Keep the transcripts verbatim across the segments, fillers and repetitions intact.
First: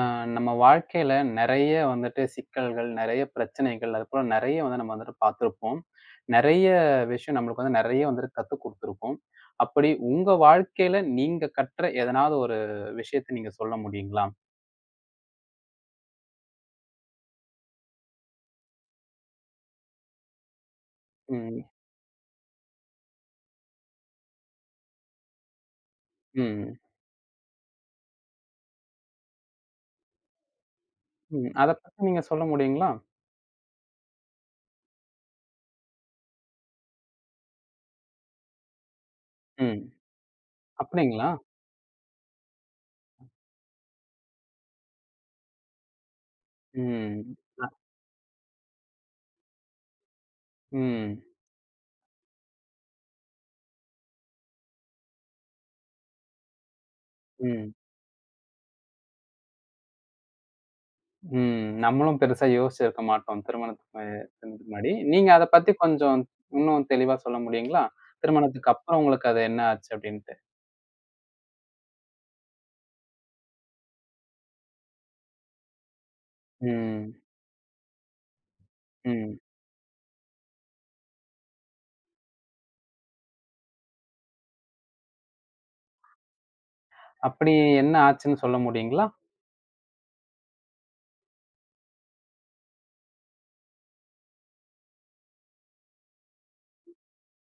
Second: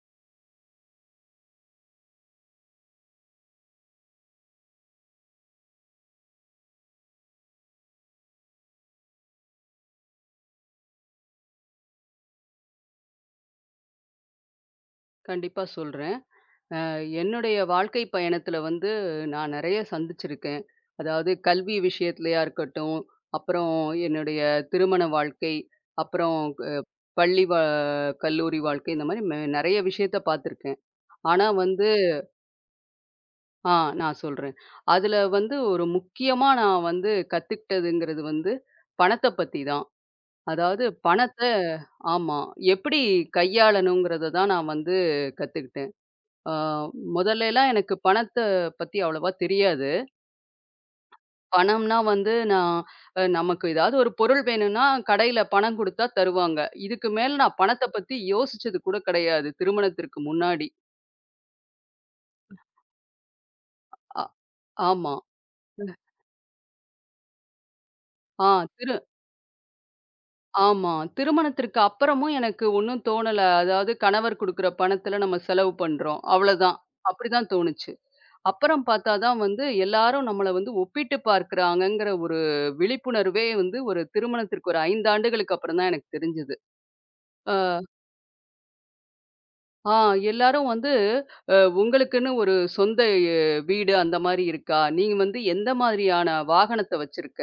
ஆ, நம்ம வாழ்க்கையில நிறைய வந்துட்டு சிக்கல்கள், நிறைய பிரச்சனைகள், அதுபோல நிறைய வந்து நம்ம வந்துட்டு பார்த்திருப்போம். நிறைய விஷயம் நம்மளுக்கு வந்து நிறைய வந்துட்டு கத்துக் குடுத்திருக்கும். அப்படி உங்க வாழ்க்கையில நீங்க கற்ற எதனாவது ஒரு விஷயத்த நீங்க சொல்ல முடியுங்களா? கண்டிப்பா சொல்றேன். அ என்னுடைய வாழ்க்கை பயணத்துல வந்து நான் நெறைய சந்திச்சிருக்கேன். அதாவது ம். கல்வி விஷயத்துலயா இருக்கட்டும், அப்புறம் என்னுடைய திருமண வாழ்க்கை, அப்புறம் அ ம். பள்ளி வ கல்லூரி வாழ்க்கை இந்த மாரி மெ நெறைய விஷயத்த பார்த்துருக்கேன். ஆனா ம். அத வந்து பத்தி நீங்க சொல்ல முடியுங்களா? ஆ நான் சொல்றேன். அதுல வந்து ஒரு முக்கியமா நான் வந்து கத்துக்கிட்டதுங்கிறது வந்து பணத்த பத்தி தான். ம். அதாவது அப்படிங்களா? பணத்த ஆமா. எப்படி கையாளணுங்கிறத தான் நான் வந்து கத்துக்கிட்டேன். ஆ, ம். முதல்லலாம் எனக்கு பணத்த பத்தி அவ்வளவா தெரியாது. ம். பணம்னா வந்து நான் அ நமக்கு ஏதாவது ஒரு பொருள் வேணும்னா, கடையில பணம் குடுத்தா தருவாங்க. இதுக்கு மேல நான் ம். பணத்த பத்தி யோசிச்சது கூட கிடையாது, திருமணத்திற்கு முன்னாடி. ம். நம்மளும் பெருசா யோசிச்சிருக்க மாட்டோம். திருமணத்துக்கு மு- அ திருமணத்துக்கு முன்னாடி. ஆமா. நீங்க அத பத்தி கொஞ்சம் இன்னும் தெளிவா சொல்ல முடியுங்களா? ஆ திருமணத்துக்கு திரு அப்புறம் உங்களுக்கு அது என்ன ஆச்சு அப்டின்ட்டு? ஆமா. திருமணத்திற்கு அப்புறமும் எனக்கு ஒண்ணும் தோணல. அதாவது கணவர் குடுக்குற பணத்துல நம்ம செலவு பண்றோம். அவ்வளதான். ம். அப்படிதான் தோணுச்சு. அப்புறம் பார்த்தா ம். தான் வந்து எல்லாரும் நம்மள வந்து ஒப்பிட்டு பார்க்கிறாங்கங்கிற ஒரு விழிப்புணர்வே வந்து ஒரு திருமணத்திற்கு ஒரு ஐந்து ஆண்டுகளுக்கு அப்புறம் தான் எனக்கு தெரிஞ்சது. அப்படி அ, என்ன ஆச்சுன்னு சொல்ல முடியுங்களா? ஆ எல்லாரும் வந்து அ உங்களுக்குன்னு ஒரு சொந்த எ வீடு அந்த மாரி இருக்கா? நீங்க வந்து எந்த மாதிரியான வாகனத்த வச்சிருக்க?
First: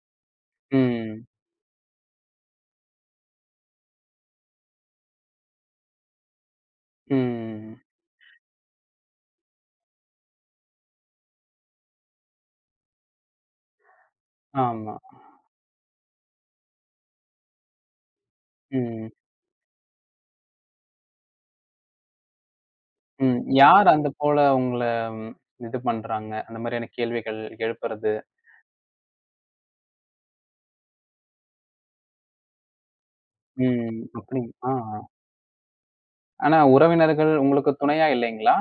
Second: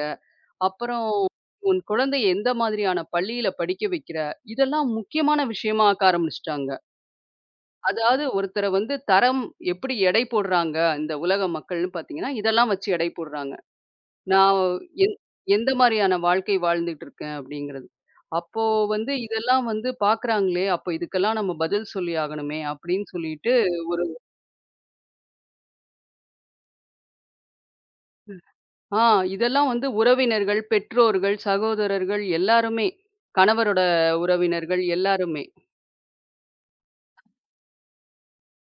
அப்புறம் ம். உன் குழந்தைய எந்த மாதிரியான பள்ளியில படிக்க வைக்கிற? இதெல்லாம் முக்கியமான விஷயமா ஆக்க ஆரம்பிச்சுட்டாங்க. ம். அதாவது ஒருத்தர வந்து தரம் எப்படி எடை போடுறாங்க, இந்த உலக மக்கள்னு பார்த்தீங்கன்னா, இதெல்லாம் வச்சு எடை போடுறாங்க. நான் ஆமா. எந் எந்த மாரியான வாழ்க்கை வாழ்ந்துட்டு இருக்கேன் அப்படிங்கிறது. அப்போ ம். வந்து இதெல்லாம் வந்து பார்க்குறாங்களே, அப்போ இதுக்கெல்லாம் நம்ம பதில் சொல்லி ஆகணுமே அப்படின்னு ம். சொல்லிட்டு யார் ஒரு அந்த போல உங்கள இது பண்றாங்க? அந்த மாரியான கேள்விகள் எழுப்புறது. ஆ இதெல்லாம் வந்து உறவினர்கள், பெற்றோர்கள், சகோதரர்கள் எல்லாருமே. கணவரோட ம். அப்படி ஆ. உறவினர்கள் எல்லாருமே. ஆனா உறவினர்கள் உங்களுக்கு துணையா இல்லைங்களா?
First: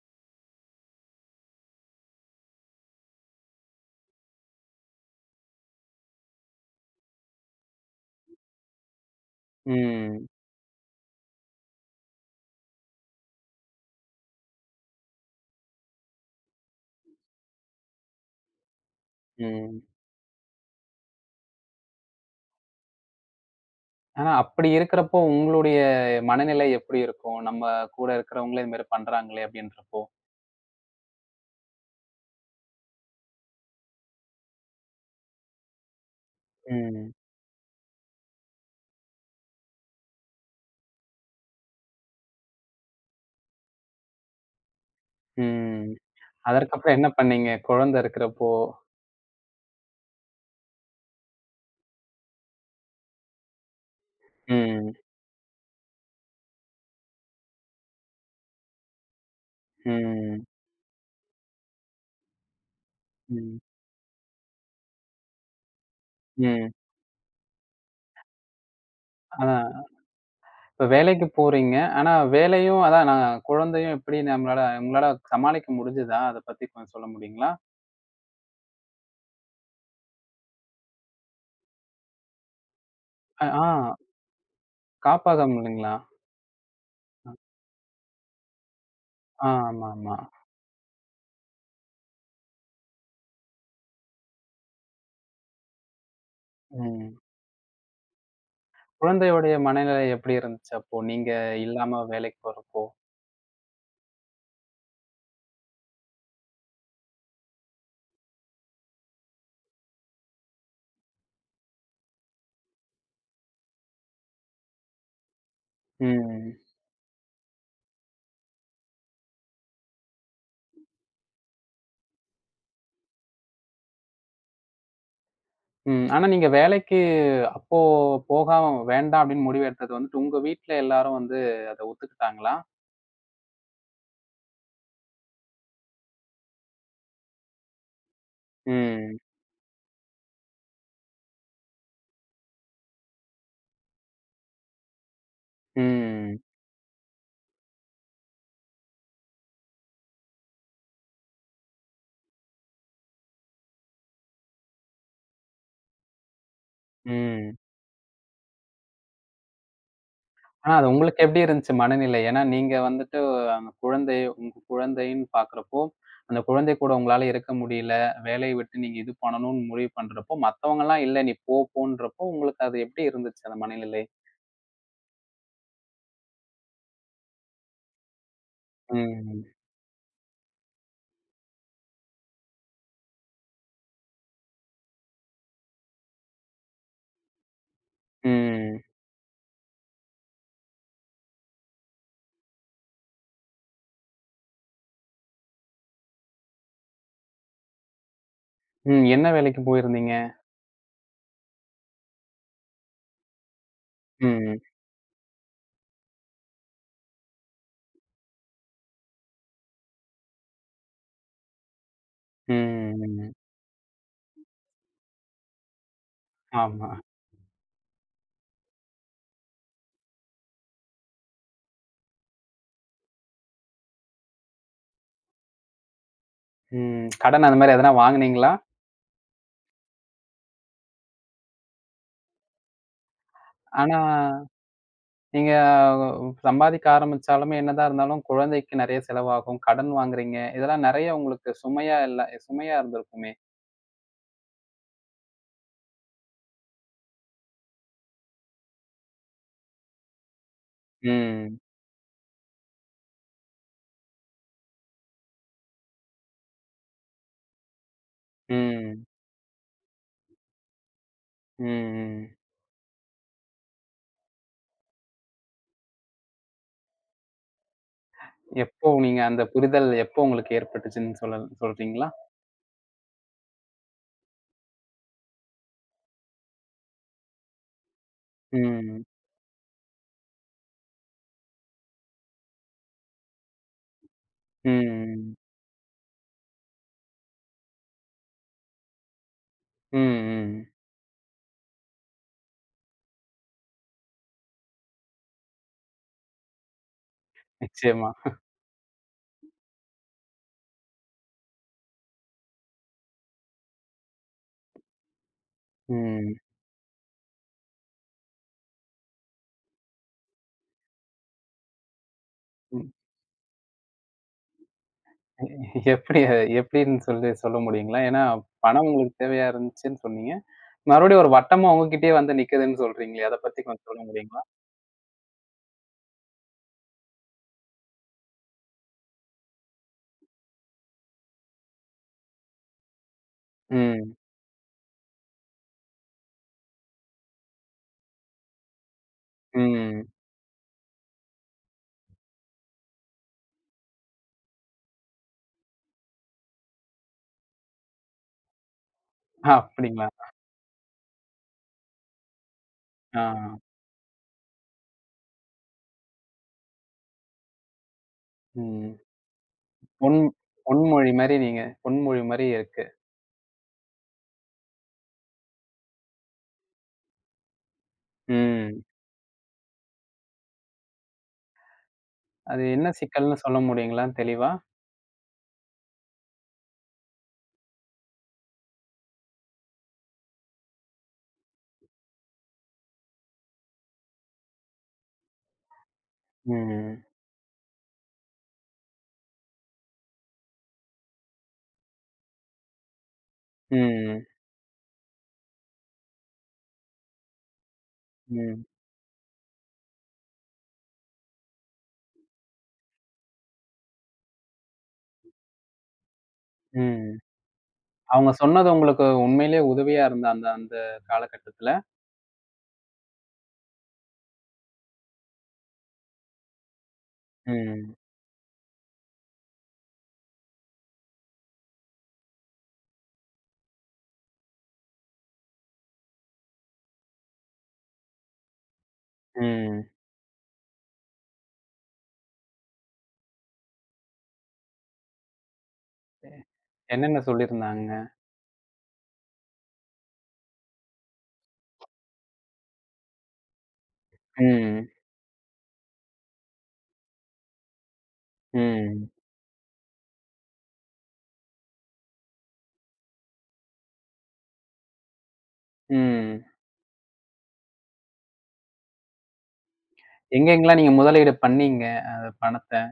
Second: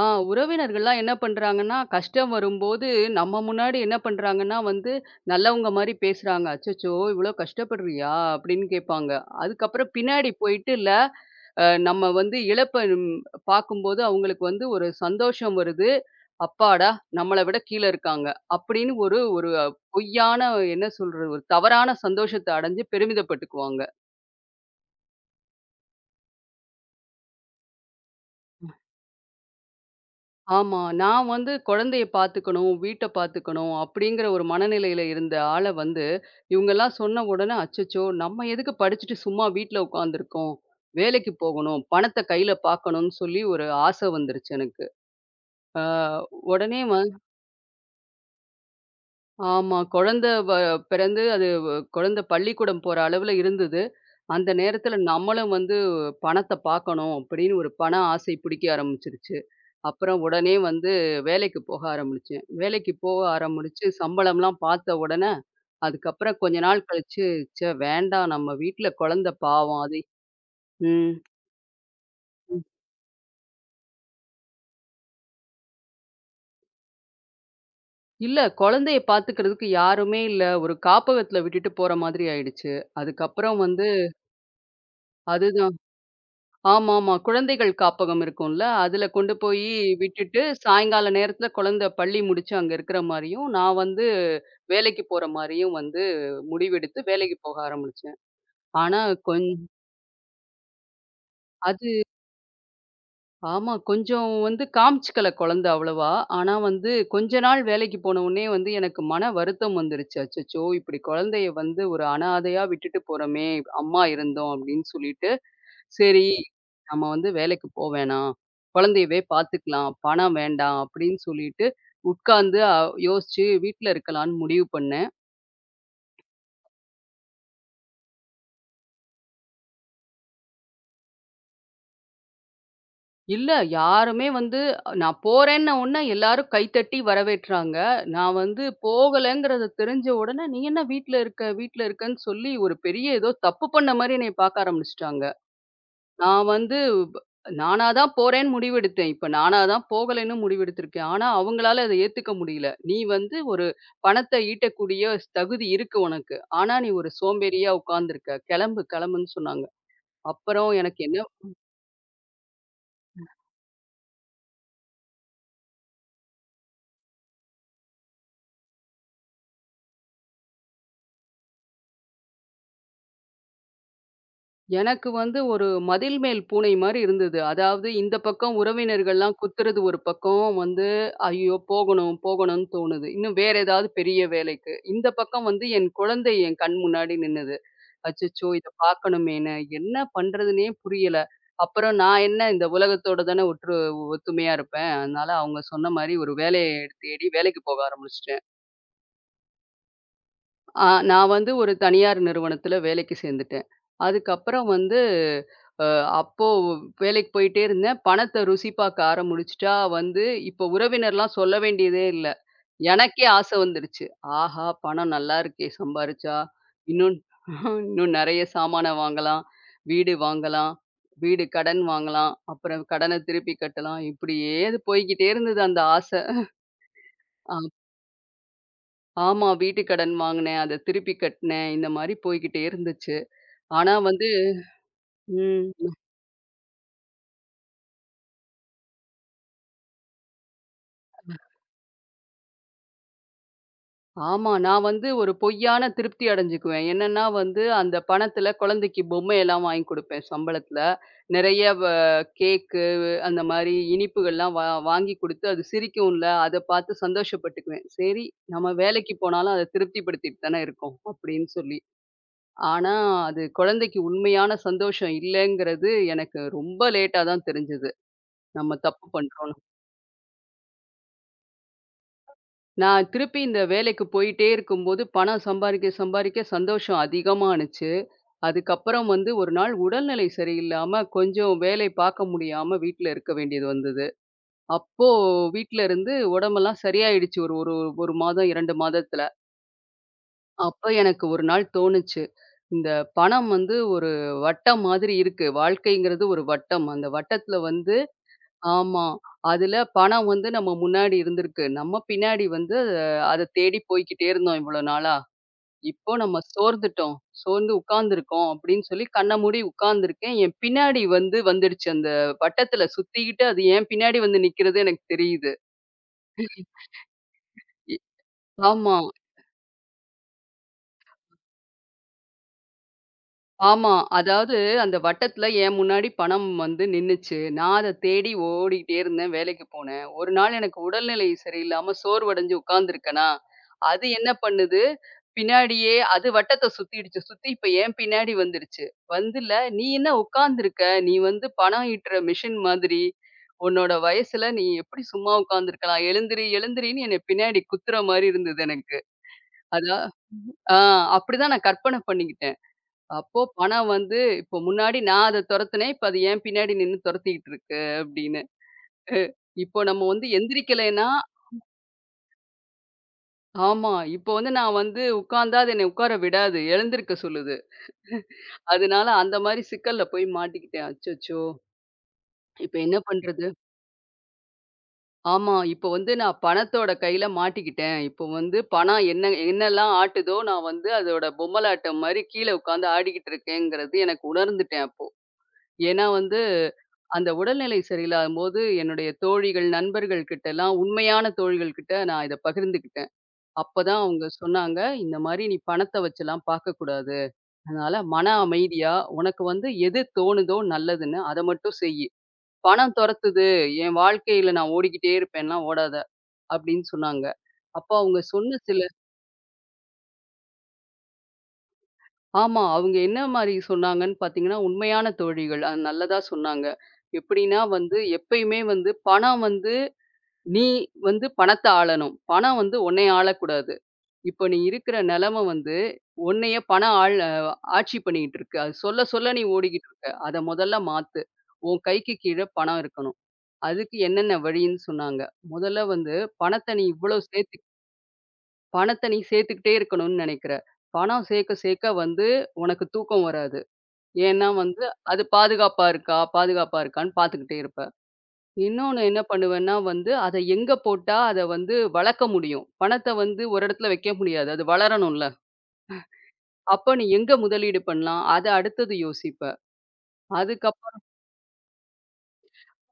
ஆ உறவினர்கள்லாம் என்ன பண்றாங்கன்னா, கஷ்டம் வரும்போது நம்ம முன்னாடி என்ன பண்றாங்கன்னா வந்து நல்லவங்க மாரி பேசுறாங்க. "அச்சச்சோ! இவ்ளோ கஷ்டப்படுறியா?" அப்படின்னு கேட்பாங்க. அதுக்கப்புறம் ம். பின்னாடி போயிட்டு "இல்ல அஹ் நம்ம வந்து இழப்ப ம், பார்க்கும்போது அவங்களுக்கு வந்து ஒரு சந்தோஷம் வருது. அப்பாடா! நம்மள விட கீழ இருக்காங்க. அப்படின்னு ஒரு ஒரு ம். பொய்யான என்ன சொல்றது? ஒரு தவறான சந்தோஷத்த அடைஞ்சு பெருமிதப்பட்டுக்குவாங்க. ஆனா, அப்படி இருக்கிறப்போ உங்களுடைய மனநிலை எப்படி இருக்கும்? நம்ம கூட இருக்கிறவங்களே இது மாரி பண்றாங்களே அப்படின்றப்போ? ஆமா. நான் வந்து குழந்தைய பார்த்துக்கணும், வீட்ட பார்த்துக்கணும் அப்படிங்கிற ஒரு மனநிலையில இருந்த ஆள வந்து, இவங்கலாம் ம். சொன்ன உடனே, அச்சச்சோ! நம்ம எதுக்கு படிச்சுட்டு சும்மா வீட்ல உட்காந்துருக்கோம்? வேலைக்கு போகணும், பணத்த கையில பார்க்கணும்னு சொல்லி ஒரு ஆசை வந்துருச்சு எனக்கு. அ ம். உடனே வ அதற்கப்புறம் என்ன பண்ணீங்க? குழந்தை இருக்கிறப்போ? ஆமா. குழந்தை வ பிறந்து அது வ குழந்தை பள்ளிக்கூடம் போற அளவுல இருந்தது. அந்த ம். நேரத்துல நம்மளும் வந்து பணத்த பார்க்கணும் அப்படின்னு ஒரு பண ஆசை பிடிக்க ஆரம்பிச்சுருச்சு. அப்புறம் ம். உடனே வந்து வேலைக்கு போக ஆரம்பிச்சேன். வேலைக்கு போக ம். ஆரம்பிச்சு சம்பளம்லாம் பார்த்த உடனே, அதுக்கப்புறம் கொஞ்ச ம். நாள் கழிச்சு, ச்சே வேண்டாம் நம்ம வீட்ல குழந்தை அதான் பாவம் அது இப்ப ம். வேலைக்கு போறீங்க. ஆனா ம். வேலையும் அதான் நான் குழந்தையும் எப்படி நம்மளால உங்களால சமாளிக்க முடிஞ்சுதா? அத பத்தி கொஞ்சம் சொல்ல முடியுங்களா? இல்ல குழந்தைய பார்த்துக்கிறதுக்கு யாருமே இல்ல. ஒரு காப்பகத்துல விட்டுட்டு போற மாதிரி ஆயிடுச்சு. அ அதுக்கப்புறம் ஆ வந்து காப்பகம் அதுதான். இல்லைங்களா? ஆமாமா. குழந்தைகள் காப்பகம் இருக்கும்ல. அதுல கொண்டு ஆ போயி ஆமாமா. விட்டுட்டு, சாயங்கால நேரத்துல குழந்தை பள்ளி முடிச்சு அங்க இருக்கிற மாரியும், நான் வந்து வேலைக்கு போற மாரியும் வந்து முடிவெடுத்து ம். வேலைக்கு போக ஆரம்பிச்சேன். ஆனா கொஞ் குழந்தையுடைய மனநிலை எப்படி இருந்துச்சு அப்போ? நீங்க அது இல்லாம வேலைக்கு போறப்போ? ஆமா. கொஞ்சம் வந்து காமிச்சுக்கல குழந்தை அவ்வளவா. ஆனா வந்து கொஞ்ச நாள் வேலைக்கு போனவுனே வந்து எனக்கு மன வருத்தம் வந்துருச்சு. அச்சச்சோ! இப்படி குழந்தைய வந்து ஒரு அனாதையா விட்டுட்டு போறோமே! அம்மா இருந்தோம் அப்படின்னு சொல்லிட்டு சரி, ம். நம்ம வந்து வேலைக்கு போ வேணாம். குழந்தையவே பார்த்துக்கலாம். பணம் வேண்டாம் அப்படின்னு சொல்லிட்டு, உட்கார்ந்து அ யோசிச்சு வீட்ல இருக்கலாம்ன்னு முடிவு பண்ணேன். ம். ஆனா நீங்க வேலைக்கு அப்போ போகாம வேண்டாம் அப்படின்னு முடிவு எடுத்தது வந்துட்டு, உங்க வீட்ல எல்லாரும் வந்து அத ஒத்துக்கிட்டாங்களா? இல்ல யாருமே வந்து அ, நான் போறேன்ன உடனே எல்லாரும் கைத்தட்டி வரவேற்றாங்க. நான் வந்து ம். போகலங்கிறத தெரிஞ்ச உடனே, "நீ என்ன வீட்ல இருக்க, வீட்ல இருக்கன்னு" சொல்லி ஒரு பெரிய ஏதோ தப்பு பண்ண மாரி என்னைய பார்க்க ஆரம்பிச்சுட்டாங்க. ம். நான் வந்து ப நானா தான் போறேன்னு முடிவெடுத்தேன். இப்ப நானா தான் போகலைன்னு முடிவெடுத்திருக்கேன். ஆனா, அவங்களால அத ஏத்துக்க முடியல. "நீ வந்து ஒரு பணத்த ஈட்டக்கூடிய ஸ் தகுதி இருக்கு உனக்கு. ஆனா, நீ ஒரு ம். சோம்பேறியா உட்கார்ந்திருக்க. கெளம்பு கெளம்புன்னு" சொன்னாங்க. அப்புறம் ஆனா அது எனக்கு என்ன உங்களுக்கு எப்படி இருந்துச்சு மனநிலை? ஏன்னா நீங்க வந்துட்டு அந்த குழந்தை உங்க குழந்தைன்னு பார்க்கிறப்போ, அந்த குழந்தை கூட உங்களால இருக்க முடியல. வேலைய விட்டு நீங்க இது பண்ணணும்னு முடிவு பண்றப்போ, மத்தவங்கலாம் இல்ல நீ போ போன்றப்போ உங்களுக்கு அது எப்படி இருந்துச்சு அந்த மனநிலை? எனக்கு வந்து ஒரு மதில் மேல் பூனை மாரி இருந்தது. அதாவது இந்த பக்கம் உறவினர்கள்லாம் ம். குத்துறது ஒரு பக்கம் வந்து, "ஐயோ! போகணும் போகணும்ன்னு" தோணுது. இன்னும் வேற ஏதாவது பெரிய வேலைக்கு. இந்த பக்கம் வந்து என் குழந்தை என் கண் முன்னாடி நின்னுது. அச்சச்சோ! இத ம். பார்க்கணுமேன்னு, என்ன பண்றதுன்னே புரியல. அப்புறம் நான் என்ன இந்த உலகத்தோட தானே ஒற்று ஒத்துமையா இருப்பேன். அதனால அவங்க சொன்ன மாரி ஒரு வேலைய தேடி வேலைக்கு போக ஆரம்பிச்சுட்டேன். ம். என்ன வேலைக்கு போயிருந்தீங்க? ஆ நான் வந்து ஒரு தனியார் நிறுவனத்தில வேலைக்கு சேர்ந்துட்டேன். ம். அதுக்கப்புறம் வந்து அ அப்போ வேலைக்கு போயிட்டே இருந்தேன். பணத்த ருசி பார்க்க ஆரம்பிச்சுட்டா வந்து இப்போ உறவினர்லாம் சொல்ல வேண்டியதே இல்ல. எனக்கே ம். ஆசை வந்துருச்சு. ஆஹா! பணம் நல்லா இருக்கே சம்பாரிச்சா. ஆமா. இன்னும் இன்னும் நெறைய சாமான வாங்கலாம். வீடு வாங்கலாம். வீடு கடன் வாங்கலாம். அப்புறம் கடன திருப்பி கட்டலாம். இப்படியே அது போய்க்கிட்டே இருந்தது அந்த ஆசை. ம். கடன் அந்த அ மாரி எதனா வாங்குனீங்களா? ஆமா வீட்டு கடன் வாங்குனேன். அத திருப்பி கட்டுனேன். இந்த மாரி போய்க்கிட்டே இருந்துச்சு. ஆனா ஆனா, வந்து நீங்க ம். சம்பாதிக்க ஆரம்பிச்சாலுமே என்னதான் இருந்தாலும் குழந்தைக்கு நெறைய செலவாகும். கடன் வாங்குறீங்க. இதெல்லாம் நெறைய உங்களுக்கு சுமையா இல்ல சுமையா இருந்திருக்குமே! ஆமா. நான் வந்து ஒரு பொய்யான திருப்தி அடைஞ்சுக்குவேன். என்னன்னா வந்து, அந்த பணத்துல குழந்தைக்கு பொம்மையெல்லாம் வாங்கி குடுப்பேன் சம்பளத்துல. ம். நெறைய வ கேக்கு அந்த மாரி இனிப்புகள்லாம் வா வாங்கி குடுத்து, அது சிரிக்கும்ல, அத பார்த்து சந்தோஷப்பட்டுக்குவேன். சரி நம்ம ம். வேலைக்கு போனாலும் அத திருப்திப்படுத்திட்டு தானே இருக்கோம், அப்படின்னு ம். சொல்லி. ம். ஆனா அது குழந்தைக்கு உண்மையான சந்தோஷம் இல்லங்கிறது எனக்கு ரொம்ப லேட்டா தான் தெரிஞ்சது. நம்ம எப்போ தப்பு நீங்க அந்த பண்றோம்னு. புரிதல் எப்போ உங்களுக்கு ஏற்பட்டுச்சுன்னு சொல்லல் சொல்றீங்களா? நான் திருப்பி இந்த வேலைக்கு போயிட்டே இருக்கும்போது, பணம் சம்பாரிக்க சம்பாரிக்க சந்தோஷம் அதிகமா ஆனுச்சு. ம். அதுக்கப்புறம் வந்து ஒரு நாள் உடல்நிலை சரியில்லாம, கொஞ்சம் வேலை பார்க்க முடியாம வீட்ல இருக்க வேண்டியது வந்தது. அப்போ ம். வீட்ல இருந்து உடம்பெல்லாம் சரியாயிடுச்சு. ஒரு ஒரு 1 மாதம், இரண்டு மாதத்துல. ம். ம். அப்ப எனக்கு ஒரு நாள் தோணுச்சு. இந்த பணம் வந்து ஒரு வட்டம் மாதிரி இருக்கு. வாழ்க்கைங்கிறது ஒரு வட்டம். அந்த வட்டத்துல வந்து நிச்சயமா. ஆமா. அதுல பணம் வந்து நம்ம முன்னாடி இருந்திருக்கு. நம்ம பின்னாடி வந்து அத தேடி போய்க்கிட்டே இருந்தோம் இவ்வளோ நாளா. இப்போ ம். நம்ம சோர்ந்துட்டோம். சோர்ந்து உட்கார்ந்துருக்கோம் அப்படின்னு சொல்லி கண்ண மூடி உட்கார்ந்துருக்கேன். என் பின்னாடி வந்து வந்துடுச்சு. அந்த வட்டத்துல ம். சுத்திக்கிட்டு அது என் பின்னாடி வந்து நிக்கிறது எனக்கு தெரியுது. எப்படி எப்படின்னு சொல்லி சொல்ல இ முடியுங்களா? ஏன்னா, பணம் ஆமா. உங்களுக்கு தேவையா இருந்துச்சுன்னு சொன்னீங்க. மறுபடியும் ஒரு வட்டமா உங்ககிட்டயே வந்து நிக்குதுன்னு சொல்றீங்களே! அத பத்தி கொஞ்சம் ஆமா. சொல்ல முடியுங்களா? அதாவது அந்த வட்டத்துல என் முன்னாடி பணம் வந்து நின்னுச்சு. நான் அத தேடி ஓடிட்டே இருந்தேன். வேலைக்கு போனேன். ஒரு நாள் எனக்கு உடல்நிலை சரியில்லாம சோர்வடைஞ்சு உட்கார்ந்துருக்கேனா, அது ம். என்ன பண்ணுது, பின்னாடியே அது வட்டத்த சுத்திடுச்சு. சுத்தி இப்ப என் பின்னாடி வந்துருச்சு. வந்துல "நீ ம். என்ன உட்கார்ந்துருக்க? நீ வந்து பணம் ஈட்டுற மிஷின் மாதிரி. உன்னோட வயசுல நீ எப்படி சும்மா உட்கார்ந்துருக்கலாம்? எழுந்திரி எழுந்திரின்னு" என்னை பின்னாடி குத்துற மாரி இருந்தது எனக்கு. அதா அப்டிங்களா? ஆ அப்படிதான் நான் கற்பனை பண்ணிக்கிட்டேன். ஆ. அப்போ பணம் வந்து இப்போ முன்னாடி நான் அத தொரத்துனேன். இப்ப அது என் பின்னாடி நின்னு தொரத்திக்கிட்டு இருக்கு அப்படின்னு. ம். இப்போ நம்ம பொன் வந்து எந்திரிக்கலைன்னா பொன்மொழி மாரி நீங்க பொன்மொழி மாரி இருக்கு. ஆமா. இப்போ வந்து நான் வந்து உட்கார்ந்தா அது என்னை உட்கார விடாது. எழுந்திருக்க சொல்லுது. ம். அதனால அந்த மாரி சிக்கல்ல போய் மாட்டிக்கிட்டேன். அச்சச்சோ! அது இப்ப என்ன என்ன சிக்கல்ன்னு பண்றது? சொல்ல முடியுங்களா தெளிவா? ஆமா. இப்போ வந்து நான் பணத்தோட கையில மாட்டிக்கிட்டேன். இப்போ வந்து பணம் என்ன என்னெல்லாம் ஆட்டுதோ நான் வந்து அதோட பொம்மலாட்டம் மாரி கீழ உட்கார்ந்து ஆடிக்கிட்டு இருக்கேங்கிறது எனக்கு உணர்ந்துட்டேன் அப்போ. ஏன்னா வந்து ம். அந்த உடல்நிலை சரியில்லாதபோது, என்னுடைய தோழிகள், நண்பர்கள் கிட்டலாம் உண்மையான தோழிகள் கிட்ட நான் இத பகிர்ந்துக்கிட்டேன். அப்பதான் ம். அவங்க சொன்னாங்க, "இந்த மாரி நீ பணத்த வச்சுலாம் பார்க்கக்கூடாது. அதனால மன ம். அமைதியா, உனக்கு வந்து எது தோணுதோ நல்லதுன்னு அத மட்டும் செய்யி. பணம் தொரத்துது. என் வாழ்க்கையில நான் ஓடிக்கிட்டே இருப்பேன்லாம் ஓடாத." அப்படின்னு ம். சொன்னாங்க. அப்ப அவங்க அவங்க சொன்ன சொன்னது சில உங்களுக்கு உண்மையிலேயே உதவியா இருந்தா அந்த அந்த காலகட்டத்துல? ஆமா. அவங்க என்ன மாரி சொன்னாங்கன்னு பார்த்தீங்கன்னா, உண்மையான தோழிகள். அது நல்லதா சொன்னாங்க. எப்படின்னா ம். வந்து, எப்பயுமே வந்து பணம் வந்து நீ வந்து பணத்த ஆளணும். பணம் வந்து உன்னை ஆளக்கூடாது. இப்ப நீ இருக்கிற நெலைம வந்து, உன்னையே பணம் ஆள் அஹ் ஆட்சி பண்ணிக்கிட்டு இருக்கு. அது சொல்ல சொல்ல நீ ம். ஓடிக்கிட்டு இருக்க. அத முதல்ல மாத்து. உன் கைக்கு கீழ பணம் இருக்கணும். அதுக்கு என்னென்ன வழின்னு சொன்னாங்க. முதல்ல வந்து பணத்த நீ இவ்ளோ என்னென்ன சேர்த்து சொல்லியிருந்தாங்க? பணத்த நீ சேர்த்துக்கிட்டே இருக்கணும்னு நெனைக்கிற. பணம் சேர்க்க சேர்க்க வந்து உனக்கு தூக்கம் வராது. ஏன்னா வந்து ம். அது பாதுகாப்பா இருக்கா? பாதுகாப்பா இருக்கான்னு பார்த்துக்கிட்டே இருப்ப. இன்னொன்னு ம். என்ன பண்ணுவேன்னா வந்து, அத எங்க போட்டா அத வந்து வளர்க்க முடியும்? பணத்த வந்து ஒரு இடத்துல வைக்க முடியாது. அது வளரணும்ல. ம். அப்ப நீ எங்க முதலீடு பண்ணலாம்? அத அடுத்தது யோசிப்பேன். எங்கெங்கலாம் நீங்க அதுக்கப்புறம் முதலீடு பண்ணீங்க? அ பணத்த?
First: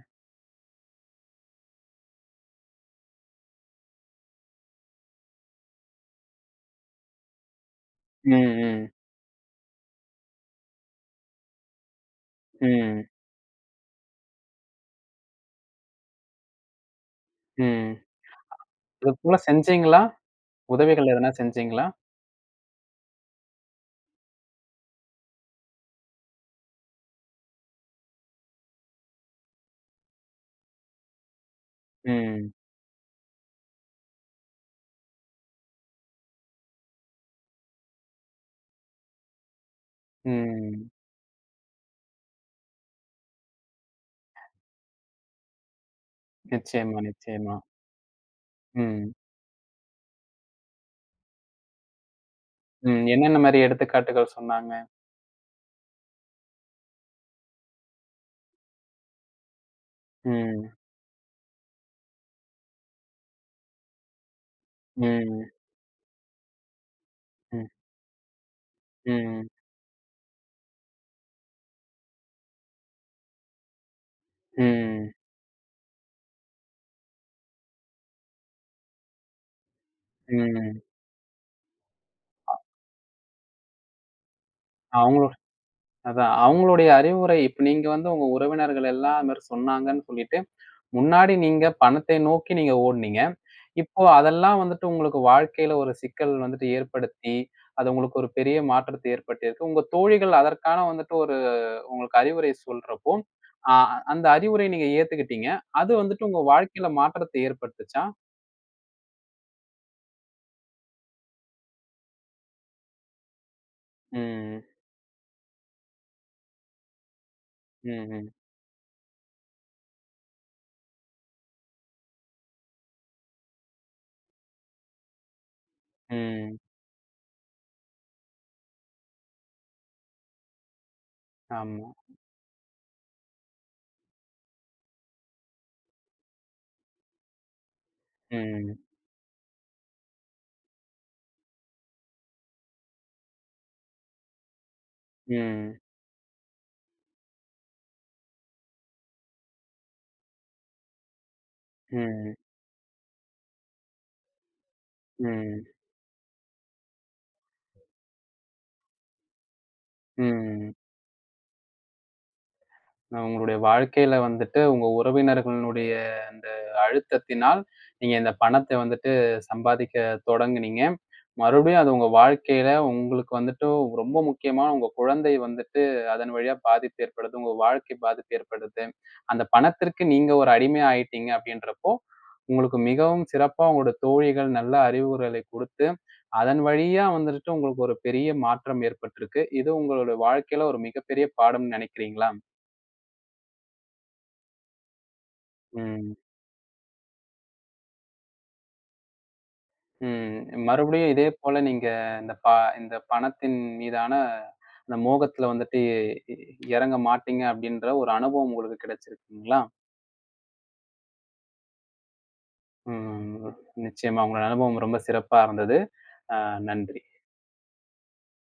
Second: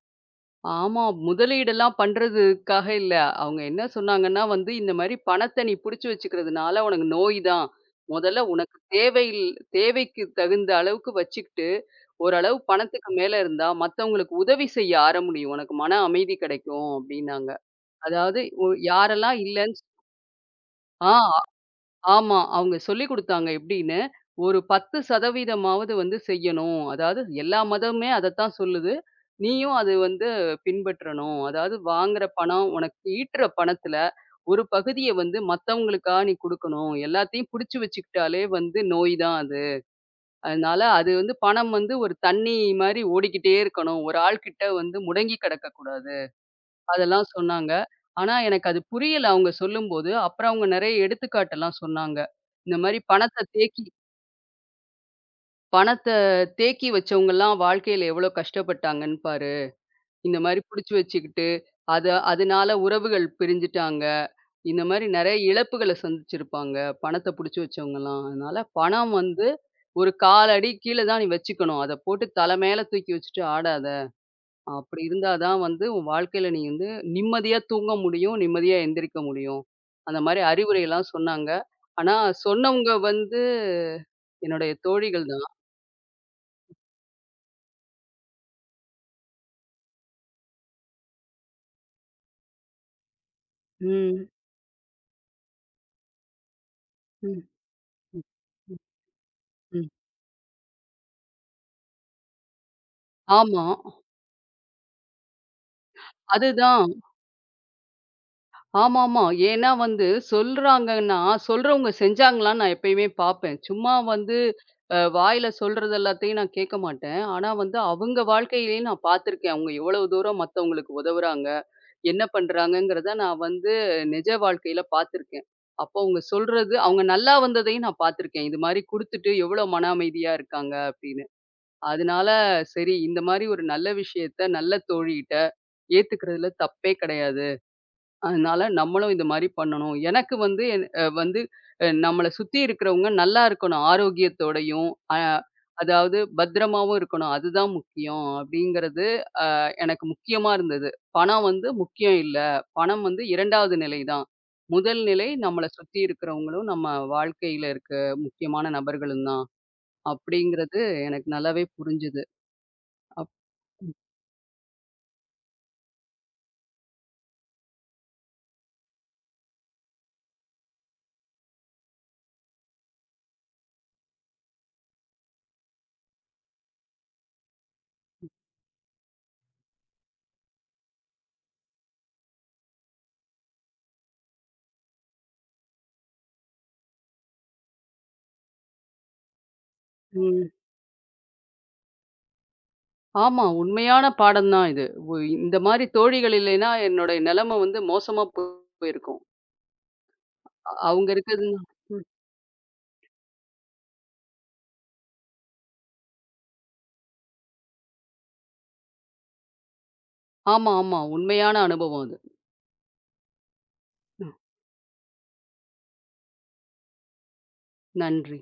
ஆமா. முதலீடெல்லாம் பண்றதுக்காக இல்ல. அவங்க என்ன சொன்னாங்கன்னா வந்து, "இந்த மாரி பணத்த நீ புடிச்சு வச்சுக்கிறதுனால உனக்கு நோய் தான். ம். முதல்ல உனக்கு ம். தேவையில் தேவைக்கு தகுந்த அளவுக்கு வச்சுக்கிட்டு, ஓரளவு ம். பணத்துக்கு மேல இருந்தா மத்தவங்களுக்கு உதவி செய்ய ஆர முடியும். உனக்கு மன அமைதி கிடைக்கும்." அப்படின்னாங்க. ம். அதாவது ஒ இது போல யாரெல்லாம் இல்லன்னு செஞ்சீங்களா? உதவிகள் எதனா ஆ, செஞ்சீங்களா? ஆமா. அவங்க சொல்லிக் குடுத்தாங்க எப்படின்னு, ஒரு பத்து சதவீதம் வந்து செய்யணும். அதாவது எல்லா மதமுமே அதத்தான் சொல்லுது. நீயும் அது வந்து பின்பற்றணும். அதாவது வாங்குற ம். பணம், உனக்கு ஈட்டுற பணத்துல ஒரு பகுதிய வந்து மத்தவங்களுக்கா நீ குடுக்கணும். எல்லாத்தையும் புடிச்சு வச்சுக்கிட்டாலே வந்து நோய் தான் அது. அதனால ம். அது வந்து பணம் வந்து ஒரு தண்ணி மாரி ஓடிக்கிட்டே இருக்கணும். ஒரு ஆள்கிட்ட வந்து முடங்கி கிடக்கக்கூடாது. நிச்சயமா, அதெல்லாம் நிச்சயமா. சொன்னாங்க. ஆனா எனக்கு அது ம். புரியல அவங்க சொல்லும்போது. அப்புறம் அவங்க நெறைய எடுத்துக்காட்டெல்லாம் சொன்னாங்க. இந்த மாரி ம். என்னென்ன பணத்த மாரி தேக்கி எடுத்துக்காட்டுகள் சொன்னாங்க? பணத்த தேக்கி வச்சவங்கலாம் வாழ்க்கையில எவ்வளோ கஷ்டப்பட்டாங்கன்னு பாரு. இந்த மாரி ம். புடிச்சு வச்சுக்கிட்டு, அத அதனால உறவுகள் பிரிஞ்சுட்டாங்க. இந்த மாரி நெறைய ம். இழப்புகள சந்திச்சிருப்பாங்க. பணத்த புடிச்சு ம். வச்சவங்கலாம். அதனால பணம் ம். வந்து ஒரு கால் அடி கீழ தான் நீ வச்சுக்கணும். அத போட்டு தல மேல தூக்கி வச்சுட்டு ஆடாத. அப்படி ம். இருந்தா தான் வந்து உன் வாழ்க்கையில நீ வந்து நிம்மதியா தூங்க முடியும், நிம்மதியா எந்திரிக்க முடியும். அந்த மாரி ம். அறிவுரைலாம் சொன்னாங்க. ஆனா சொன்னவங்க வந்து என்னுடைய அவங்களோ தோழிகள் தான். அதான் அவங்களுடைய அறிவுரை இப்ப நீங்க வந்து உங்க உறவினர்கள் எல்லாம் அது மாரி சொன்னாங்கன்னு சொல்லிட்டு, முன்னாடி நீங்க பணத்தை நோக்கி நீங்க ஓடுனீங்க. இப்போ ம். அதெல்லாம் வந்துட்டு உங்களுக்கு வாழ்க்கையில ஒரு சிக்கல் வந்துட்டு ஏற்படுத்தி, ம். அது உங்களுக்கு ம், ஒரு பெரிய மாற்றத்தை ஏற்படுத்தியிருக்கு. உங்க ம். தோழிகள் அதற்கான வந்துட்டு ஒரு உங்களுக்கு அறிவுரை சொல்றப்போ, ஆமா. அ அந்த அறிவுரைய நீங்க ஏத்துக்கிட்டீங்க. அது வந்துட்டு உங்க வாழ்க்கையில அதுதான். மாற்றத்தை ஏற்படுத்துச்சா? ஆமாமா. ஏன்னா வந்து சொல்றாங்கன்னா, சொல்றவங்க செஞ்சாங்களான்னு நான் எப்பயுமே பார்ப்பேன். சும்மா வந்து ம். அ வாயில சொல்றது எல்லாத்தையும் நான் கேட்க மாட்டேன். ஆனா வந்து ம். அவங்க ம். வாழ்க்கையிலேயே நான் பார்த்துருக்கேன். அவங்க எவ்வளவு தூரம் மத்தவங்களுக்கு உதவுறாங்க. என்ன பண்றாங்கங்கிறத நான் வந்து நிஜ வாழ்க்கையில பார்த்துருக்கேன். அப்போ அவங்க ம். சொல்றது அவங்க நல்லா வந்ததையும் நான் பார்த்துருக்கேன். இது மாரி குடுத்துட்டு எவ்வளோ மன அமைதியா இருக்காங்க அப்படின்னு. ஆமா. அதனால சரி இந்த மாரி ஒரு நல்ல விஷயத்த நல்ல தோழிகிட்ட ஏத்துக்கிறதுல தப்பே கிடையாது. அதனால ம். நம்மளும் இது மாரி பண்ணணும். எனக்கு வந்து என் அ வந்து அ நம்மள சுத்தி இருக்கிறவங்க நல்லா இருக்கணும். ஆரோக்கியத்தோடையும், அ ம். அதாவது பத்திரமாவும் இருக்கணும். அதுதான் முக்கியம் அப்படிங்கிறது எனக்கு முக்கியமா இருந்தது. பணம் வந்து முக்கியம் ம். இல்ல. பணம் வந்து ரெண்டாவது நிலை தான். முதல் நிலை நம்மள ம். சுத்தி இருக்கிறவங்களும், நம்ம வாழ்க்கையில இருக்க முக்கியமான நபர்களும் தான். ம். அப்படிங்கிறது எனக்கு நல்லாவே புரிஞ்சுது. அ அப் உங்களுடைய வாழ்க்கையில வந்துட்டு, உங்க உறவினர்களுடைய அந்த அழுத்தத்தினால், நீங்க இந்த பணத்த வந்துட்டு சம்பாதிக்க தொடங்குனீங்க. மறுபடியும் அது உங்க வாழ்க்கையில உங்களுக்கு வந்துட்டு ரொம்ப முக்கியமா உங்க குழந்தை வந்துட்டு அதன் வழியா பாதிப்பு ஏற்படுது. உங்க வாழ்க்கை பாதிப்பு ஏற்படுது. அந்த பணத்திற்கு நீங்க ஒரு அடிமை ஆயிட்டீங்க அப்படின்றப்போ, உங்களுக்கு மிகவும் சிறப்பா உங்களோட தோழிகள் நல்ல அறிவுரைகளை குடுத்து, அதன் வழியா வந்துட்டு உங்களுக்கு ஒரு பெரிய மாற்றம் ஏற்பட்டிருக்கு. இது உங்களோட ம். வாழ்க்கையில ஒரு மிகப்பெரிய பாடம்னு நெனைக்கிறீங்களா? ஆமா. உண்மையான பாடம் தான் இது. ஒ இந்த மாரி ம். தோழிகள் இல்லைன்னா என்னுடைய நிலைமை வந்து மோசமா போ- போயிருக்கும். ம். அ- அவங்க மறுபடியும் இதே இருக்கிறது போல நீங்க ம். இந்த ப இந்த பணத்தின் மீதான அந்த மோகத்துல வந்துட்டு இ இறங்க மாட்டீங்க அப்டின்ற ஒரு அனுபவம் உங்களுக்கு கிடைச்சிருக்குங்களா? ஆமா, ஆமா. உண்மையான அனுபவம் அது. ம். நிச்சயமா உங்களோட அனுபவம் ரொம்ப சிறப்பா இருந்தது. அ நன்றி. நன்றி.